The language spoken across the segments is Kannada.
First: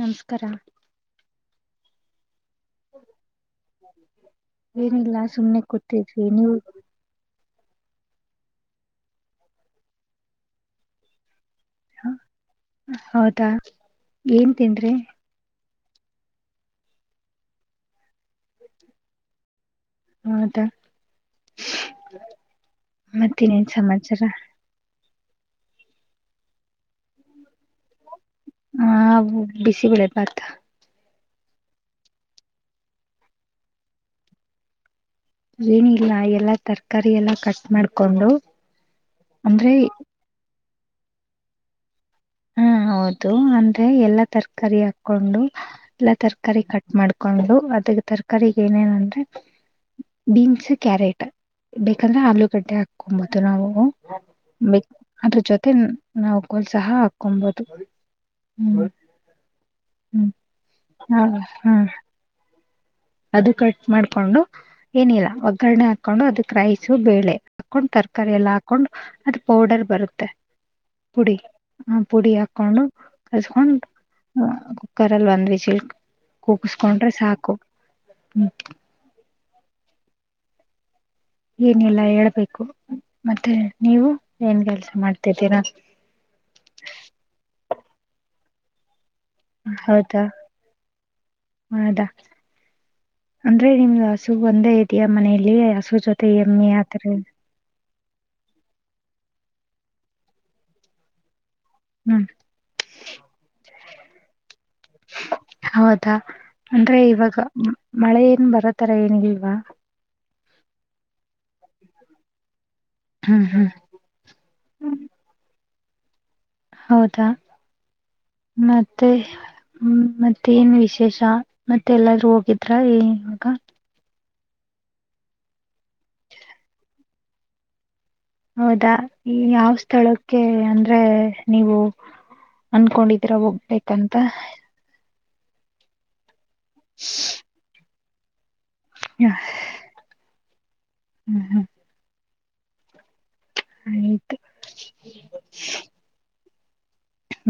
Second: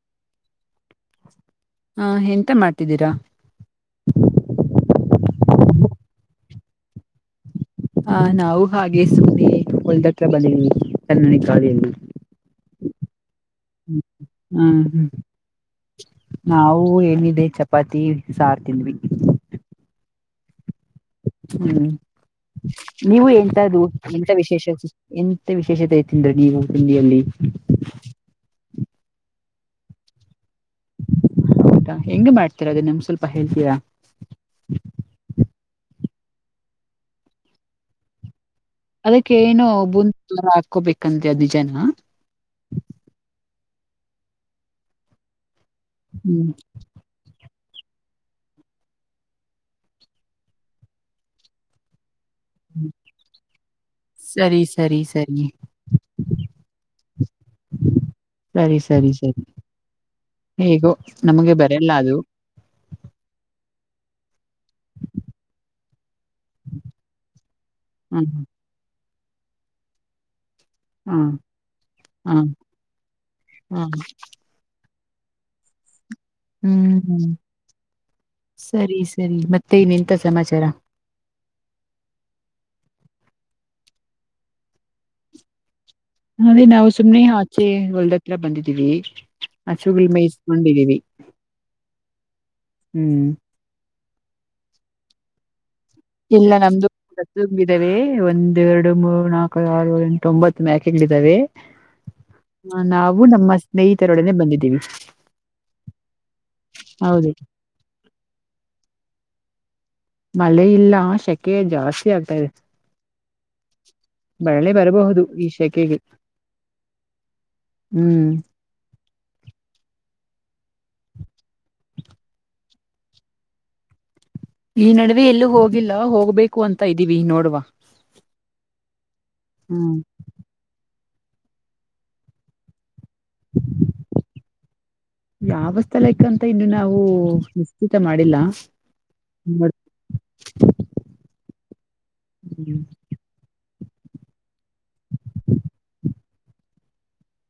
ನಮಸ್ಕಾರ ಹಾ ಹೆ ಮತ್ತೆ ಮಾಡ್ತಿದ್ದೀರಾ [inaudible] ಸುಮ್ಮ್ನೆ ಕೊತಿದ್ವಿ ನೀವು. ಹ ನಾವು ಹಾಗೆ ಸುಮ್ಮನೆ ಒಲ್ದತ್ರ ಬಂದವಿ ಕನ್ನಡಿ ಹ ಹೌದಾ ಏನ್ ಹ್ಮ್ ತಿಂದ್ರಿ ಹ್ಮ್ ನಾವು ಏನಿದೆ ಚಪಾತಿ ಸಾರ್ತಿದ್ವಿ ಹೌದಾ. ಹ್ಮ್ ನೀವು ಮತ್ತೇನೇನ್ ಎಂತು ಸಮಾಚಾರ ಎಂತ ವಿಶೇಷ. ಎಂತ ವಿಶೇಷತೆ ತಿಂದ್ರ ಈಗ ತಿಂಡಿಯಲ್ಲಿ ಹ ಬಿಸಿ ಬೆಳೆ ಬಾತ್ [inaudible] ಆಯದಾ ಹೆಂಗ ಮಾಡ್ತೀರ ಅದ ನಿಮ್ ಸ್ವಲ್ಪ ಹೇಳ್ತೀರಾ ಏನಿಲ್ಲ ಎಲ್ಲಾ ತರಕಾರಿ ಎಲ್ಲಾ ಕಟ್ ಮಾಡ್ಕೊಂಡು. ಅದಕ್ಕೆ ಏನು ಅಂದ್ರೆ [inaudible] ಬಂದತ ಹಾಕೋಬೇಕಂದ್ರೆ ಅ ನಿಜಾನ ಹಾ ಹೌದು ಅಂದ್ರೆ ಎಲ್ಲಾ ತರಕಾರಿ ಹಾಕೊಂಡು ಎಲ್ಲ ಹ್ಮ್ ತರಕಾರಿ ಕಟ್ ಮಾಡ್ಕೊಂಡು ತರಕರಿ ಏನೇನು ಅಂದ್ರೆ ಬೀನ್ಸ್ ಕ್ಯಾರೆಟ್ ಬ ಯಾಕಂದ್ರೆ ಆಲೂಗಡ್ಡೆ ಹಾಕೊಬುದು ನಾವು ಸರಿ ಸರಿ ಅದ್ರ ಸರಿ ಜೊತೆ ನಾವು ಗೋಲ್ ಸಹ ಒಂಬತ್ತು ಸರಿ ಹ್ಮ್ ಸರಿ ಸರಿ ಹ್ಮ್ ಹೇಗೋ ಹ ನಮ್ಗೆ ಬರಲ್ಲ ಅದು ಕ ಮಾಡ್ಕೊಂಡು ಏನಿಲ್ಲ ಒಗ್ಗರಣೆ ಹಾಕೊಂಡು ಅದಕ್ ರೈಸು ಬೇಳೆ ಹಾಕೊಂಡು ಹ್ಮ್ ತರಕಾರಿ ಎಲ್ಲ ಹಾಕೊಂಡು ಅದು ಪೌಡರ್ ಬರುತ್ತೆ ಹ್ಮ್ ಪುಡಿ ಆ ಪುಡಿ ಹ್ಮ್ ಹಾಕೊಂಡು ಕಸ್ಕೊಂಡು. ಹ್ಮ್ [inaudible] ಕರಲ್ ಒಂದು ವಿಚ ಹ್ಮ್ ಕುೂಗುಸ್ಕೊಂಡ್ರೆ ಹ್ಮ್ ಸಾಕು ಹ್ಮ್ ಸರಿ- ಸರಿ ರಿ ಮತ್ತೆ ಇನ್ ಎಂತ ಸಮಾಚಾರ ಏನಿಲ್ಲ ಹೇಳ್ಬೇಕು ಮತ್ತೆ ನೀವು ಏನ್ ಕೆಲ್ಸ ಮಾಡ್ತಿದ್ದೀರಾ ಅದೇ ನಾವು ಸುಮ್ನೆ ಆಚೆ ಹೊಲ್ದತ್ರ ಬಂದಿದ್ದೀವಿ ಹಸುಗಳು ಹೌದಾ ಮೇಯಿಸಕೊಂಡಿದ್ದೀವಿ ಹೌದಾ ಅಂದ್ರೆ ನಿಮ್ ಸು ಒಂದೇ ಇದಿಯ ಮನೆಯಲ್ಲಿ ಹಸು ಜೊತೆ ಎಲ್ಲ ಎಮ್ಮೆ ಆತರ ನಮ್ದುುಂಬಿದಾವೆ ಒಂದ ಎರಡು ಮೂರು ನಾಲ್ಕು ಆರು ಎಂಟು ಒಂಬತ್ತು ಮ್ಯಾಕೆಗಳಿದಾವೆ ಹ್ಮ್ ಸ್ನೇಹಿತರೊಡನೆ ಬಂದಿದ್ದೀವಿ ಹೌದಾ ಅಂದ್ರೆ ಹೌದು ಇವಾಗ ಮಳೆ ಏನ್ ಬರತರ ಏನಿಲ್ವಾ [unintelligible] ಮಳೆ ಇಲ್ಲ ಶಕ್ ಕೆ ಜಾಸ್ತಿ ಆಗ್ತಾ ಇದೆ ಹ್ಮ್ ಬಳ್ಳೆ ಹ್ಮ್ ಬರಬಹುದು ಈ ಶ. ಕೇಳಿ ಹೌದಾ ಮತ್ ಮತ್ತೆ ಮತ್ತೆ ಏನ್ ವಿಶೇಷ ಮತ್ತೆ ಎಲ್ಲಾದೂ ಹೋಗಿದ್ರ [inaudible] ಈ ನಡುವೆ ಎಲ್ಲೂ ಹೋಗಿಲ್ಲ ಹೋಗ್ಬೇಕು ಅಂತ ಇದ್ದೀವಿ ನೋಡ್ವಾ ಹೌದ ಈ ಯಾವ್ ಸ್ಥಳಕ್ಕೆ ಅಂದ [inaudible] ನೀವು ಅನ್ಕೊಂಡಿದ ರ ಹೋಗ್ಬೇಕಂತ ಯಾವ ಸ್ಥಲೈಕ ಮತ್ತೆ ಇನ್ನು ನಾವು [inaudible] ತ ಮಾಡಿಲ್ಲಾ. ಹ ಹ್ಮ್ ಹ್ಮ್ [inaudible] ಹ್ಮ್ ಆಯತು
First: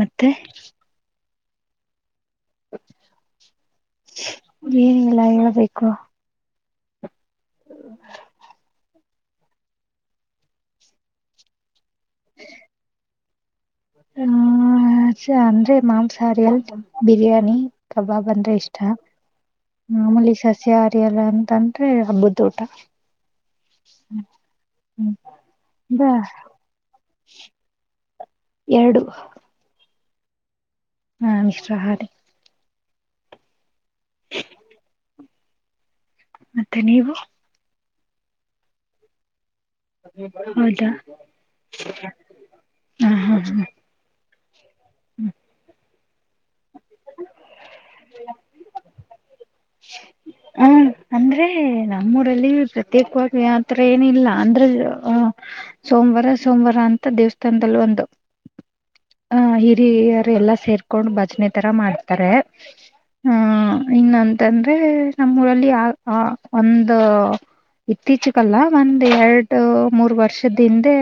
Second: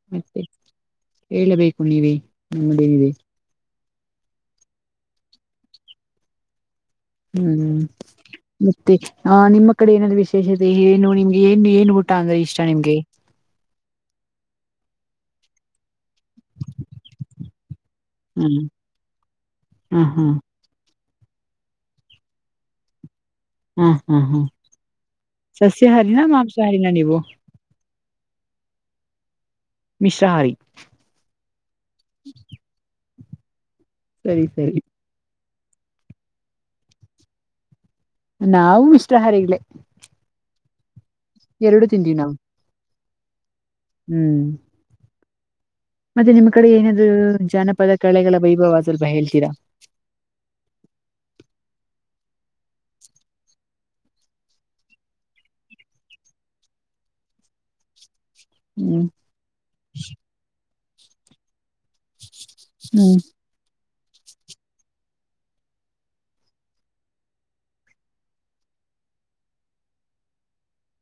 [inaudible] ಮತ್ತೆ ಹೇಳಬೇಕು ನೀವೇ ನಿಡಿ ರೀ ಏನಿಲ್ಲ ಹೇಳ್ಬೇಕು ಹ್ಮ್ ಮತ್ತೆ ಹ ನಿಮ್ಮ ಕಡೆ ಏನಾದಲ್ಲಿ ವಿಶೇಷತೆ ಏನು ನಿಮ್ಗೆ ಏನು ಏನು ಊ ಅಂದ್ರೆ ಇಷ್ಟ ನಿಮ್ಗೆ ಹ್ಮ್ ಹ ಅಂದ್ರೆ ಮಾಂಸ [inaudible] ಬಿರಿಯಾನಿ ಕಬಾಬ್ ಅಂದ್ರೆ ಹ್ಮ್ ಇಷ್ಟ ಹ್ಮ ಹ್ಮ್ ಮಾಮೂಲಿ ಸಸ್ಯ ಲ್ಲ ಅಂತಂದ್ರೆ ಹಬ್ಬದಊಟ ಹಾ ಹಾ ಹಾ ಸಸ್ಯಾಹಾರನಾ ಮಾಂಸಾಹಾರಿನ ನೀವು ಎರಡು ಮಿಸ್ರಹಾರಿ ಹ ಮಿಶ್ರ ಹ್ಮ್ ಸರಿ ಸರಿ ಮತ್ತೆ ನೀವು ನಾವವು ಇಷ್ಟ್ರ ಹಾರಿಗ್ಲೆ ಹೌದಾ ಎರಡು ತಿಂದ್ವಿ ನಾವು ಹ್ಮ ಹಾ ಹಾ ಹ್ಮ್ ಹ್ಮ್ ನಿಮ್ಮ್ ಕಡೆ ಏನಾದ್ರು ಜಾನಪದ ಕೆಳೆಗಳ ವೈಭವ ಸ್ವಲ್ಪ ಹೇಳ್ತೀರಾ ಹ್ಮ ಅಂದ್ರೆ ನಮ್ಮೂಊರಲ್ಲಿ ಪ್ರತ್ಯೇಕವಾಗಿ ಯತ್ರ ಏನ ಇಲ್ಲ ಅಂದ್ರ ಸೋಮವಾರ ಸೋಮವಾರ ಅಂತ ದೇವಸ್ಥಾನದದಲ್ಲಿ ಒಂದು ಹ್ಮ್ ಹ ಹಿರಿಯಾರ ಎಲ್ಲ ಸೇರ್ ಕೋ ಬಚ್ನೆ ತರ ಮಾಡ್ತಾರೆ ಹ್ಮ್ ಇನ್ನಂತಂದ್ರೆ ನಮ್ಮೂಊರಲ್ಲಿ ಒಂದು ಇತ್ತೀಚಕ್ಕಲ್ಲ ಒಂದ ಎರಡು ಮೂರ್ ವರ್ಷದ ಹಿಂದೆ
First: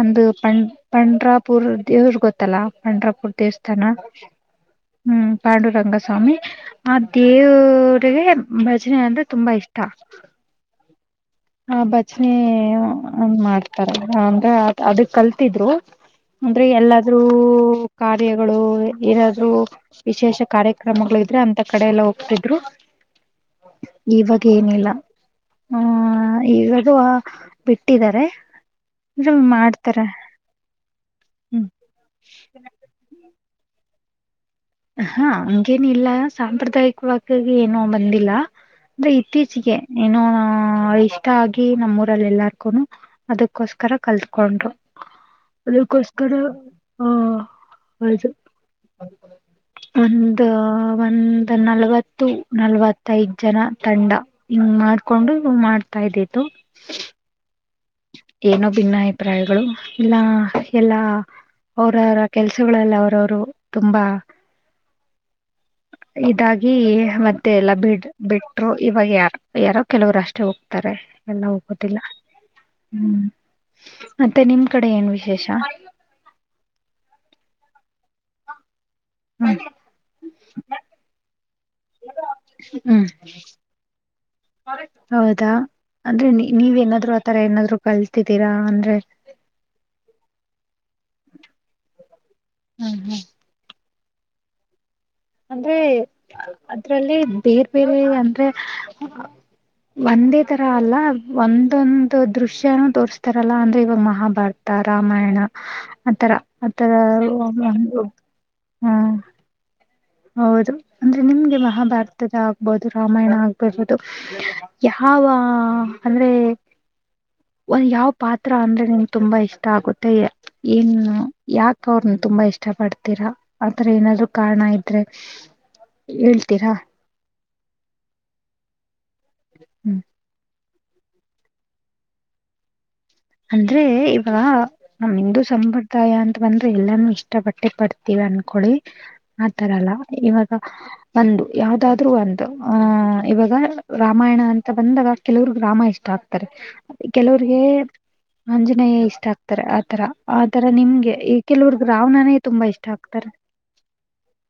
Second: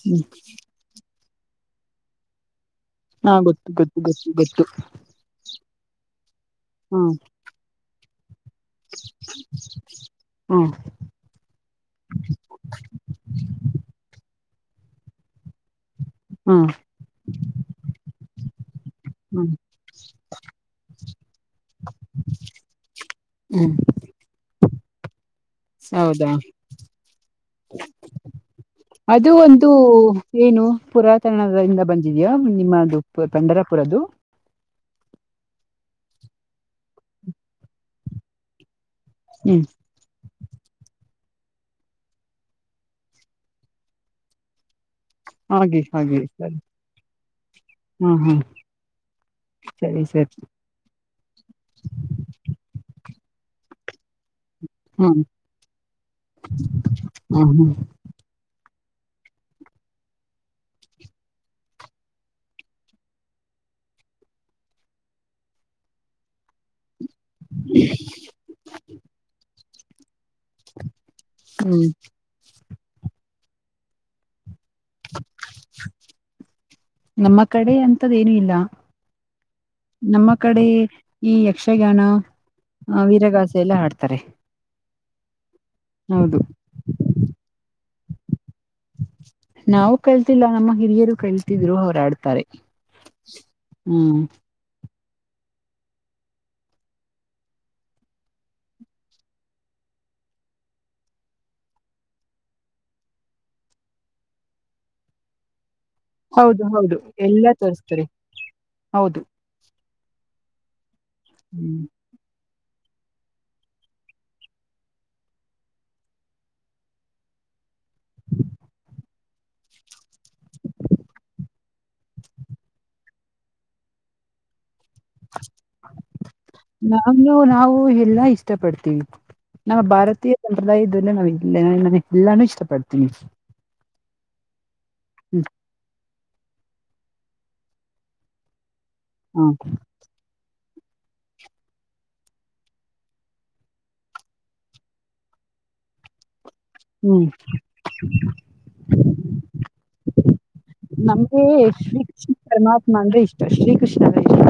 ಅಂದು ಪ ಪನ್್ರಾ ಪೂರ್ದ ದವರು ಗೊತ್ತಲ್ಲ ಪಂಡ್ರಾಪುರ್ ಹಾ ಗೊತ್ತು ದೇವಸ್ಥಾನ ಗೊತ್ತು ಗೊತ್ತು ಗೊತ್ತು ಹ್ಮ ಪಾಂಡ ರಂಗಸ್ವಾಮಿ ಹ್ಮ್ ಅದೇ ಭಜನೆ ಅಂದ್ರೆ ತುಂಬಾ ಇಷ್ಟ ಹ್ಮ್ ಆ ಬಚನೆ ಮಾಡ್ತಾರ ಅಂದ್ರೆ ಅದ ಕಲ್ತಿದ್ರು ಅಂದ್ರೆ ಹ್ಮ್ ಎಲ್ಲಾದ್ರೂ ಕಾರ್ಯಾಗಳು ಏನಾದ್ರು ಹ್ಮ್ ವಿಶೇಷ ಕಾರ್ಯಕ್ರಮಗಳು ಅಂತ ಕಡೆ ಎಲ್ಲ ಹೋಗ್ತಿದ್ರು ಹ್ಮ್ ಏನಿಲ್ಲ ಹೌದಾ ಹ ಈವಾಗುವ ಬಿಟ್ಟಿದ್ದಾರೆ ಅದು ಅಂದ್ರೆ ಒಂದು ಮಾಡ್ತಾರ ಏನು ಹ್ಮ್ ಪುರಾತನದಿಂದ ಬಂದಿದೆಯಾ ನಿಮ್ಮದು. ಪಂಡರಪುರದು ಹಾ ಹಂಗೇನ ಇಲ್ಲ ಸಾಂಪ್ರದಾಯಿಕವಾಗಿ ಏನೋ ಬಂದಿಲ್ಲ ಅಂದ್ರೆ ಹ್ಮ್ ಇತ್ತೀಚಿಗೆ ಏನು ಆ ಇಷ್ಟ ಆಗಿ ನಮ್ಮೂರಲ್ಲಿ ಎಲ್ಲಾರ್ಗು ಅದಕ್ಕೋಸ್ಕರ ಕಲ್ತ್ಕೊಂಡ್ರು ಹಾಗೆ ಹಾಗೆ ಅದಕ್ಕೋಸ್ಕರ ಸರಿ ಹ ಹಾ ಹೌದು ಹಾ ಸರಿ ಸರಿ ಒಂದ ಒಂದ ನಲ್ವತ್ತು ನಲ್ವತ್ತಐದು ಜನ ತಂಡ- ಹಂಗ ಹ್ಮ್ ಮಾಡ್ಕೊಂಡು ಮಾಡ್ತಾ ಇದ್ದತ್ತು ಹ್ಮ್ ಹ್ಮ್ ಇನ್ನ ಭಿನ್ನಾ ಅಭಿಪ್ರಾಯಗಳು ಇಲ್ಲ ಎಲ್ಲಾ ಅವರವರ ಕೆಲ್ಸಗಳಗಳಲ್ಲಿ ಅವರವ್ರು ತುಂಬಾ ಇದಾಗಿ ಮತ್ತೆ ಎಲ್ಲ ಬಿಡ್ ಬಿಟ್ಟರು ಇವಾಗ ಯಾರು ಯಾರೋ ಕೆಲವರು ಅಷ್ಟ ಅಷ್ಟ ಹೋಗ್ತಾರೆ ಎಲ್ಲ ಹ್ಮ್ ಹೋಗೋುದಿಲ್ಲ ಹ್ಮ್ ಮತ್ತೆ ನಿಮ. ಕಡೆ ಏನ್ ವಿಶೇಷ ನಮ್ಮ ಕಡೆ ಅಂತದೇನು ಇಲ್ಲ. ಹ್ಮ್ ನಮ್ಮ ಕಡೆ ಈ ಯಕ್ಷಗಾನ ಹ್ಮ್ ವೀರಗಾಸೆ ಎಲ್ಲ ಹಾಡ್ತಾರೆ ಹೌದಾ ಅಂದ್ರೆ ಹೌದು ನೀವೇನಾದ್ರು ಆತರ ಏನಾದ್ರು ಕಲ್ತಿದ್ದೀರಾ ಅಂದ್ರೆ ನಾವು ಕಳ್ತಿಲ್ಲ ನಮ್ಮ ಹಿರಿಯರು ಕಲ್ತಿದ್ರು ಅವರ ಆಡ್ತಾರೆ ಹ್ಮ್ ಹ್ಮ್ ಹ್ಮ್ ಅಂದ್ರೆ ಅದ್ರಲ್ಲಿ ಬೇರ್ ಬೇರೆ ಅಂದ್ರೆ ಒಂದೇ ತರ ಅಲ್ಲ ಒಂದೊಂದು ದೃಶ್ಯನೂ ತೋರ್ಸ್ತಾರಲ್ಲ ಅಂದ್ರೆ ಇವಾಗ ಮಹಾಭಾರತ ರಾಮಾಯಣ ಆಥರ ಹೌದು ಆತರ ಹೌದು ಎಲ್ಲಾ ಹ್ಮ ತೋರಿಸ್ತಾರೆ ಹೌದು ಹೌದು. ಅಂದ್ರೆ ನಿಮ್ಗೆ ಹ್ಮ್ ಮಹಾಭಾರತದ ಆ ಆಗ್ಬಹದು ರಾಮಾಯಣ ಆಗ್ಬಿರ್ಬೋದು ಯಾವ ಅಂದ್ರೆ ಒಂದ್ ಯಾವ ಪಾತ್ರ ಅಂದ್ರೆ ನನ್ ತುಂಬಾ ಇಷ್ಟ ಆಗುತ್ತೆ ಏನು ಯಾಕ ಅವ್ರನ್ನ ತುಂಬಾ ಇಷ್ಟ ಪಡ್ತೀರಾ ಆಥರ ಏನಾದ್ರು ಕಾರಣ ಇದ ಹೇಳ್ತೀರಾ ನಾನು ನಾವು ಎಲ್ಲಾ ಇಷ್ಟ ಪಡ್ತೀವಿ ನಮ್ಮ ಹ್ಮ್ ಭಾರತೀಯ ಎಲ್ಲ ಇದುನ್ನೆ ನಾವ್ [unintelligible] ಎಲ್ಲಾನು ಇಷ್ಟಪಡ್ತೀನಿ. ಅಂದ್ರೆ ಇವ ಮ್ಯಾಮ್ ನಿಮ್ದು ಹ್ಮ್ ಸಂಪ್ರದಾಯ ಅಂತ ಬಂದ್ರೆ ಎಲ್ಲಾನು ಇಷ್ಟ ಪಟ್ಟೆ ಬರ್ತೀವಿ ಅಂದನ್ಕೊಳ್ಳಿ ಹಾ ಆ ತರಲ್ಲ ಇವತ ಒಂದು ಯಾವ್ದಾದ್ರು ಒಂದು ಆಹ ಇವಾಗ ರಾಮಾಯಣ ಅಂತ ಬಂದಾಗ ಕೆಲವ್ರಗ್ ರಾಮ ಇಷ್ಟ ಆಗ್ತದೆ ಹ್ಮ್ ಕೆಲವರಿಗೆ ಆಂಜನೇಯ ಇಷ್ಟ ಆಗ್ತಾರೆ ಆತರ ಆತರ ನಿಮ್ಗೆ ಈ ನಮ್ಗೆ ಕೆಲವರಗೆ ಶ್ರೀಕೃಷ್ಣ ರಾವಣನೇ ತುಂಬಾ ಇಷ್ಟ ಪರಮಾತ್ಮ ಅಂದ್ರೆ ಆಗ್ತಾರೆ ಇಷ್ಟ ಶ್ರೀಕೃಷ್ಣ ಅಂದ್ರೆ ಇಷ್ಟ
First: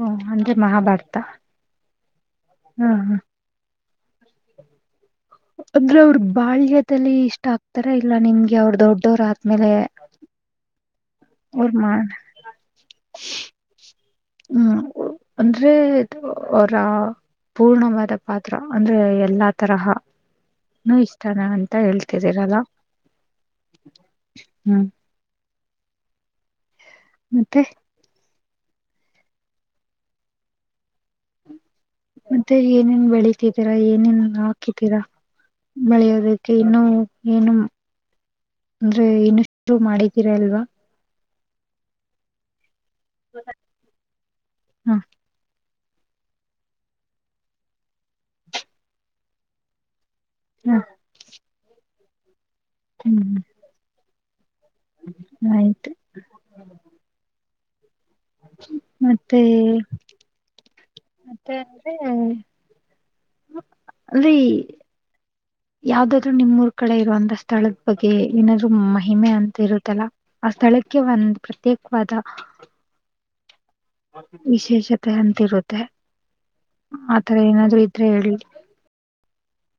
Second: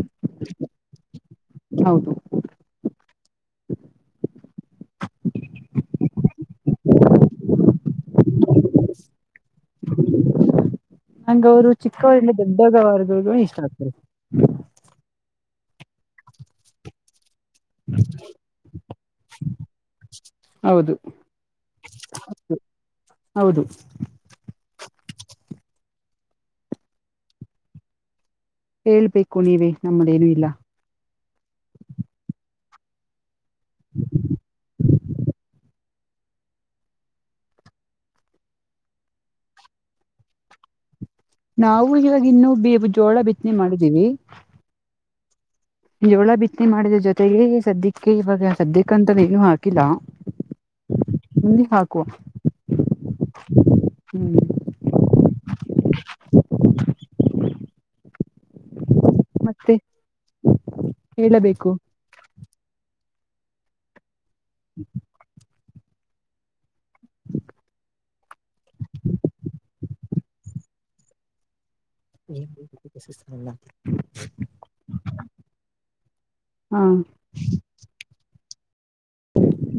ಹ್ಮು ಹಂಗೆ ಮಹಾಭಾರತ ಹೌದು ಹ ಹ ಅ್ರ ಅವ್ರ ಬಾಳ್ಯದಲ್ಲಿ ಇಷ್ಟ ಆಗ್ತಾರ ಇಲ್ಲ ನಿಮ್ಗೆ ಅವ್ರ ದೊಡ್ಡವ್ರ್ಮೇಲೆ ಹಂಗ ಅವ್ರು ಚಿಕ್ಕವಳ್ಳ ದೊಡ್ಡ ಗ ವಾರದವಗ ಇಷ್ಟ ಆಗ್ತಾರೆ ಹ್ಮ್ ಅಂದ್ರೆ ಅದು ರಾವ್ ಪೂರ್ಣವಾದ ಪಾತ್ರ ಅಂದ್ರೆ ಎಲ್ಲಾ ತರಹ ಹೌದು ನೂ ಇಷ್ಟನ ಅಂತ ಹೇಳ್ತಿದ್ದೀರಲ್ಲ ಹೌದು ಹ್ಮ್ ಮತ್ತೆ ಹೇಳ್ಬೇಕು ನೀವೇ ನಮ್ಮದೇನು ಇಲ್ಲ ಮತ್ತೆ ಏನೇನ್ ಬೆಳಿಗ್ ದ್ದೀರಾ ಏನೇನಲ್ಲ ಹಾಕಿದ್ದೀರಾ ಬೆಳೆಯೋದಕ್ಕೆ ಇನ್ನು ಏನು ಅಂದ್ರೆ ಇನ್ನಷ್ಟು ಮಾಡಿದ್ದೀರಾ ಅಲ್ವಾ ನಾವು ಇವಾಗ ಇನ್ನುೂ ಬೇ ಜೋಳ ಬಿತ್ನೆ ಮಾಡಿದ್ದೀವಿ. ಹ ಜೋಳ ಬಿತ್ತಿ ಮಾಡಿದ ಜೊತೆಗೆೇ ಸದ್ಯಕ್ಕೆ ಇವಾಗ ಸದ್ಯಕ್ಕಂತ ನೀೇನು ಹಾಕಿಲ್ಲ ಹ ನಿಲ್ಲಿಿ ಹಾಕ ಕೋ ಹ್ಮ್ ಆಯ್ತು ಹ ಮತ್ತೆ ಮತ್ತೆ ಹೇಳಬೇಕು ಅದೆ [inaudible] ಅಲ್ಲಿ ಯಾವ್ದಾದ್ರು ನಿಮ್ ರ್ ಕಡೆ ಇರುವಂತ ಸ್ಥಳದ ಬಗ್ಗೆ ಏನಾದ್ರು ಮಹಿಮೆ ಅಂತ ಇರುತ್ತಲ್ಲ ಆ ಸ್ಥಳಕ್ಕೆ ಒಂದ್ ಪ್ರತ್ಯೇಕ ಏನ್ರಿ ಬ್ಯುಟಿ ಪರ್ಸಸ್ [inaudible] ಎಲ್ಲಾ ವಿಶೇಷತೆ ಅಂತಿರುತ್ತೆ ಹಾ ಆತರ ಏನಾದ್ರು ಇದ್ರೆ ಹೇಳ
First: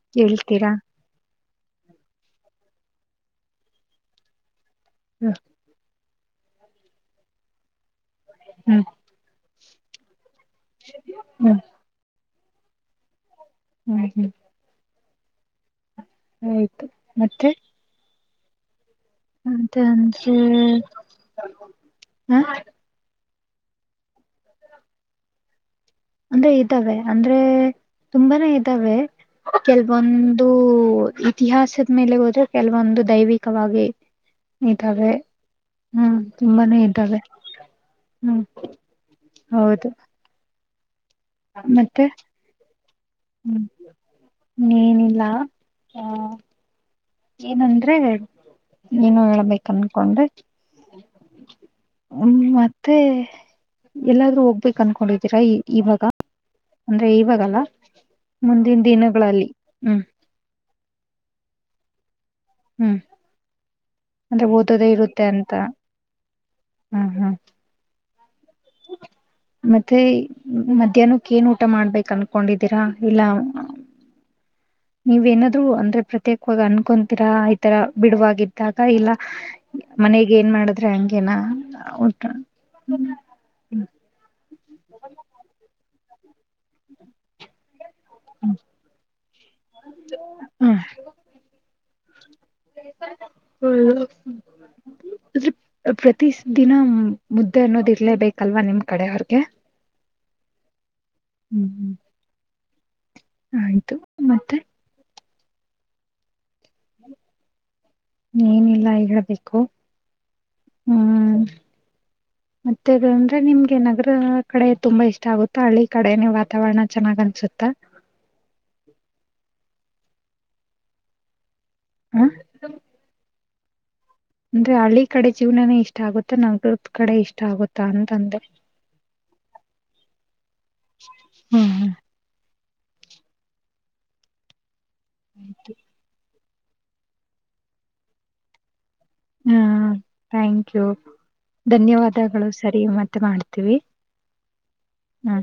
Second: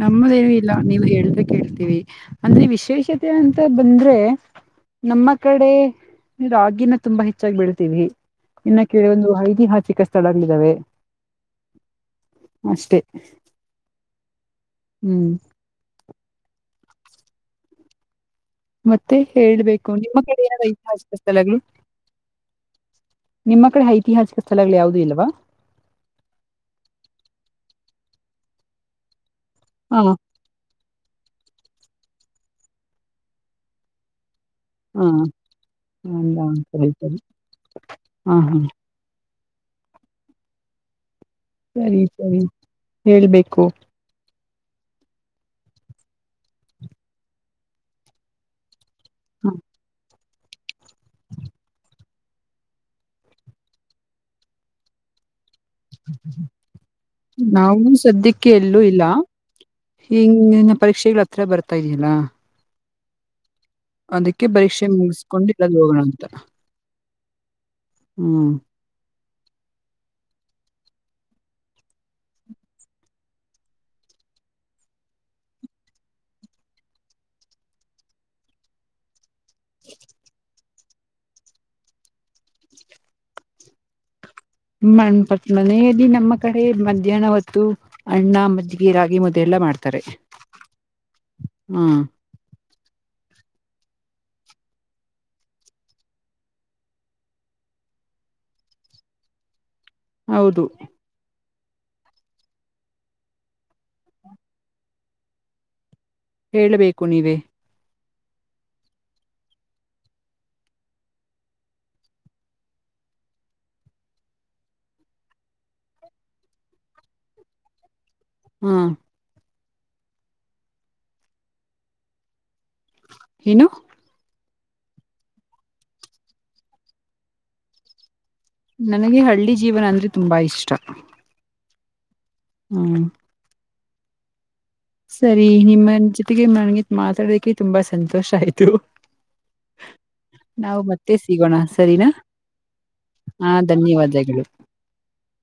ನಮ್ಮದೇನು ಹೇಳ್ತೀರಾ ಇಲ್ಲ ನೀವು ಹೇಳ ಕೇಳ್ತೀವಿ ಅಂದ್ರೆ ವಿಶೇಷತೆ ಅಂತ ಬಂದ್ರೆ ನಮ್ಮ ಹ್ಮ್ ಕಡೆ, ನೀವು ರಾಗಿನ ತುಂಬಾ ಹೆಚ್ಚಾಗಿ ಬೆಳ್ತೀವಿ ಇನ್ನ ಹ್ಮ್ ಕೇಳ ಅಂದ್ಲು ಐದು ಹತ್ತು ಚಿಕ ಚಡಗ್ಲಿದ್ದಾವೆ ಹ್ಮ್ ಅಷ್ಟೆ ಹ್ಮ್ ಹ್ಮ್ ಹ್ಮ್ ಆಯ್ತು ಮತ್ತೆ ಮತ್ತೆ ಅಂತ ಹೇಳ್ಬೇಕು ನಿಮ್ಮ ಅಂದ್ರೆ ಕಡೆ ಏನರ [unintelligible] ಹ ನಿಮ್ಮ ಕಡೆ ಐತಿಹಾಸಿಕ ಸ್ಥಳಗಳು ಯಾವುದೂ ಇಲ್ವಾ ಅಂದ್ರೆ ಇದ್ದಾವೆ, ಅಂದ್ರೆ ತುಂಬಾನೇ ಇದ್ದಾವೆ. ಹಾ ಕೆಲವೊಂದು ಇತಿಹಾಸದ ಮೇಲೆ ಹೋದ್ರೆ ಕೆಲವೊಂದು ದೈವಿಕವಾಗಿ ಹಾ ಇತಾರೆ ಹ್ಮ್ ಅಲ್ಲ ಅಂತ ತುಂಬಾನೇ ಹೇಳ್ತಾರೆ. ಇದ್ದಾವೇ ಹಾ ಹ್ಮ್ ಹಾ ಹೌದು ಸರಿ ಮತ್ತೆ ಸರಿ ಹೇಳ್ಬೇಕು. ಹ್ಮ್ ಏನಿಲ್ಲ ಹ ಏನಂದ್ರೆ, ನೀಏನು ಹ, ಹೇಳ್ಬೇಕ ಅನ್ಕೊಂಡ್ರೆ ಹ್ಮ್ ಮತ್ತೆ ಎಲ್ಲಾದ್ರೂ ಹೋಗ್ಬೇಕು ಅನ್ಕೊಂಡಿದ್ದೀರಾ ಈ ನಾವು ಸದ್ಯಕ್ಕೆ ಮುಂದಿನ ಎಲ್ಲೂ ಇಲ್ಲ ದಿನಗಳಲ್ಲಿ ಹ್ಮ್ ಈನ್ನ ಪರೀಕ್ಷೆಗಳ ಹತ್ರ ಬರ್ತಾ ಇದೀನಿ ಲ್ಲ ಹ್ಮ್ ಅದಕ್ಕೆ ಅಂದ್ರೆ ಪರೀಕ್ಷೆ ಓದೋದೇ ಇರುತ್ತೆ ಮುಗಿಸಕೊಂಡು ಅಂತ ಇಲ್ಲಲ್ಲಿ ಹೋಗಣ ಅಂತರ ಹ್ಮ್ ಹ್ಮ್ ಹ್ಮ್ ಮತ್ತೆ ಮಧ್ಯಾಹ್ನಕ್ಕ ಏನ್ ಊಟ ಮಾಡ್ಬೇಕ ಅನ್ಕೊಂಡಿದ್ದೀರಾ ಇಲ್ಲ ನೀವೇಏನಾದ್ರು ಅಂದ್ರೆ ಪ್ರತ್ಯೇಕವಾಗಿವಾಗಿ ಅನ್ಕೊತೀರಾ ಈತರ ಬಿಡುವಾಗಿದ್ದಾಗ ಇಲ್ಲ ಮನೆಗೆ ಏನ್ ಮಾಡದು [inaudible] ಗನಾ ಊಟ ಹ್ಮ್ ಮಣ್ಪಟ್ ಮನೆ ದಿನ ನಮ್ಮ ಕಡೆ ಮಧ್ಯಾಹ್ನ ಹೊತ್ತು. ಅನ್ನ ಮಜ್ಗಿ ರಾಗಿ ಮುದ್ದೆ ಎಲ್ಲ ಮಾಡ್ತಾರೆ ಹ್ಮು ಪ್ರತ ದಿನ ಮುದ್ದೆ ಅನ್ನೋದ ಇರ್ಲೇಬೇಕಲ್ವಾ ನಿಮ್ ಕಡೆ ಅವ್ರಗೆ ಹೌದು ಹ್ಮ್ ಹ್ಮ್ ಆಯ್ತು ಮತ್ತೆ ಹೇಳಬೇಕು ನೀವೇ. ಏನಿಲ್ಲ ಹೇಬೇಕು ಹ್ಮ್ ಮತ್ತೆ ಅಂದ್ರೆ ನಿಮ್ಗೆ ನಗರ ಕಡೆ ತುಂಬಾ ಇಷ್ಟ ಆಗುತ್ತ ಹಳ್ಳಿ ಕಡೆನೆೇ ವಾತಾವರಣ ಚೆನ್ನಾಗ್ ಅನ್ಸುತ್ತ ಹ್ಮ ಹಾ ಏನು ಅಂದ್ರೆ ಹಳ್ಳಿ ಕಡೆ ಜೀವನನೇ ಇಷ್ಟ ಆಗುತ್ತಾ ನಗರ ಕಡೆ ಇಷ್ಟ ಆಗುತ್ತಾ ಅಂತಂದೆ ನನಗೆ ಹಳ್ಳಿ ಜೀವನ ಅಂದ್ರೆ ತುಂಬಾ ಇಷ್ [inaudible] ಹ್ಮ ಸರಿ ನಿಮ್ಮ ಒಟ್ಟಿಗೆ ಮಗಿತ್ ಮಾತಾಡಕ್ಕೆೆ ತುಂಬಾ ಸಂತೋಷ ಆಯ್ತು ಹ್ಮ್ ಥ್ಯಾಂಕ್ ನಾವು ಯು ಮತ್ತೆ ಸಿಗೋಣ ಸರಿನಾ ಧನ್ಯವಾದಗಳು ಸರಿ ಮತ್ತೆ ಹಾ ಮಾಡ್ತೀವಿ ಧನ್ಯವಾದಗಳು ಹ್ಮ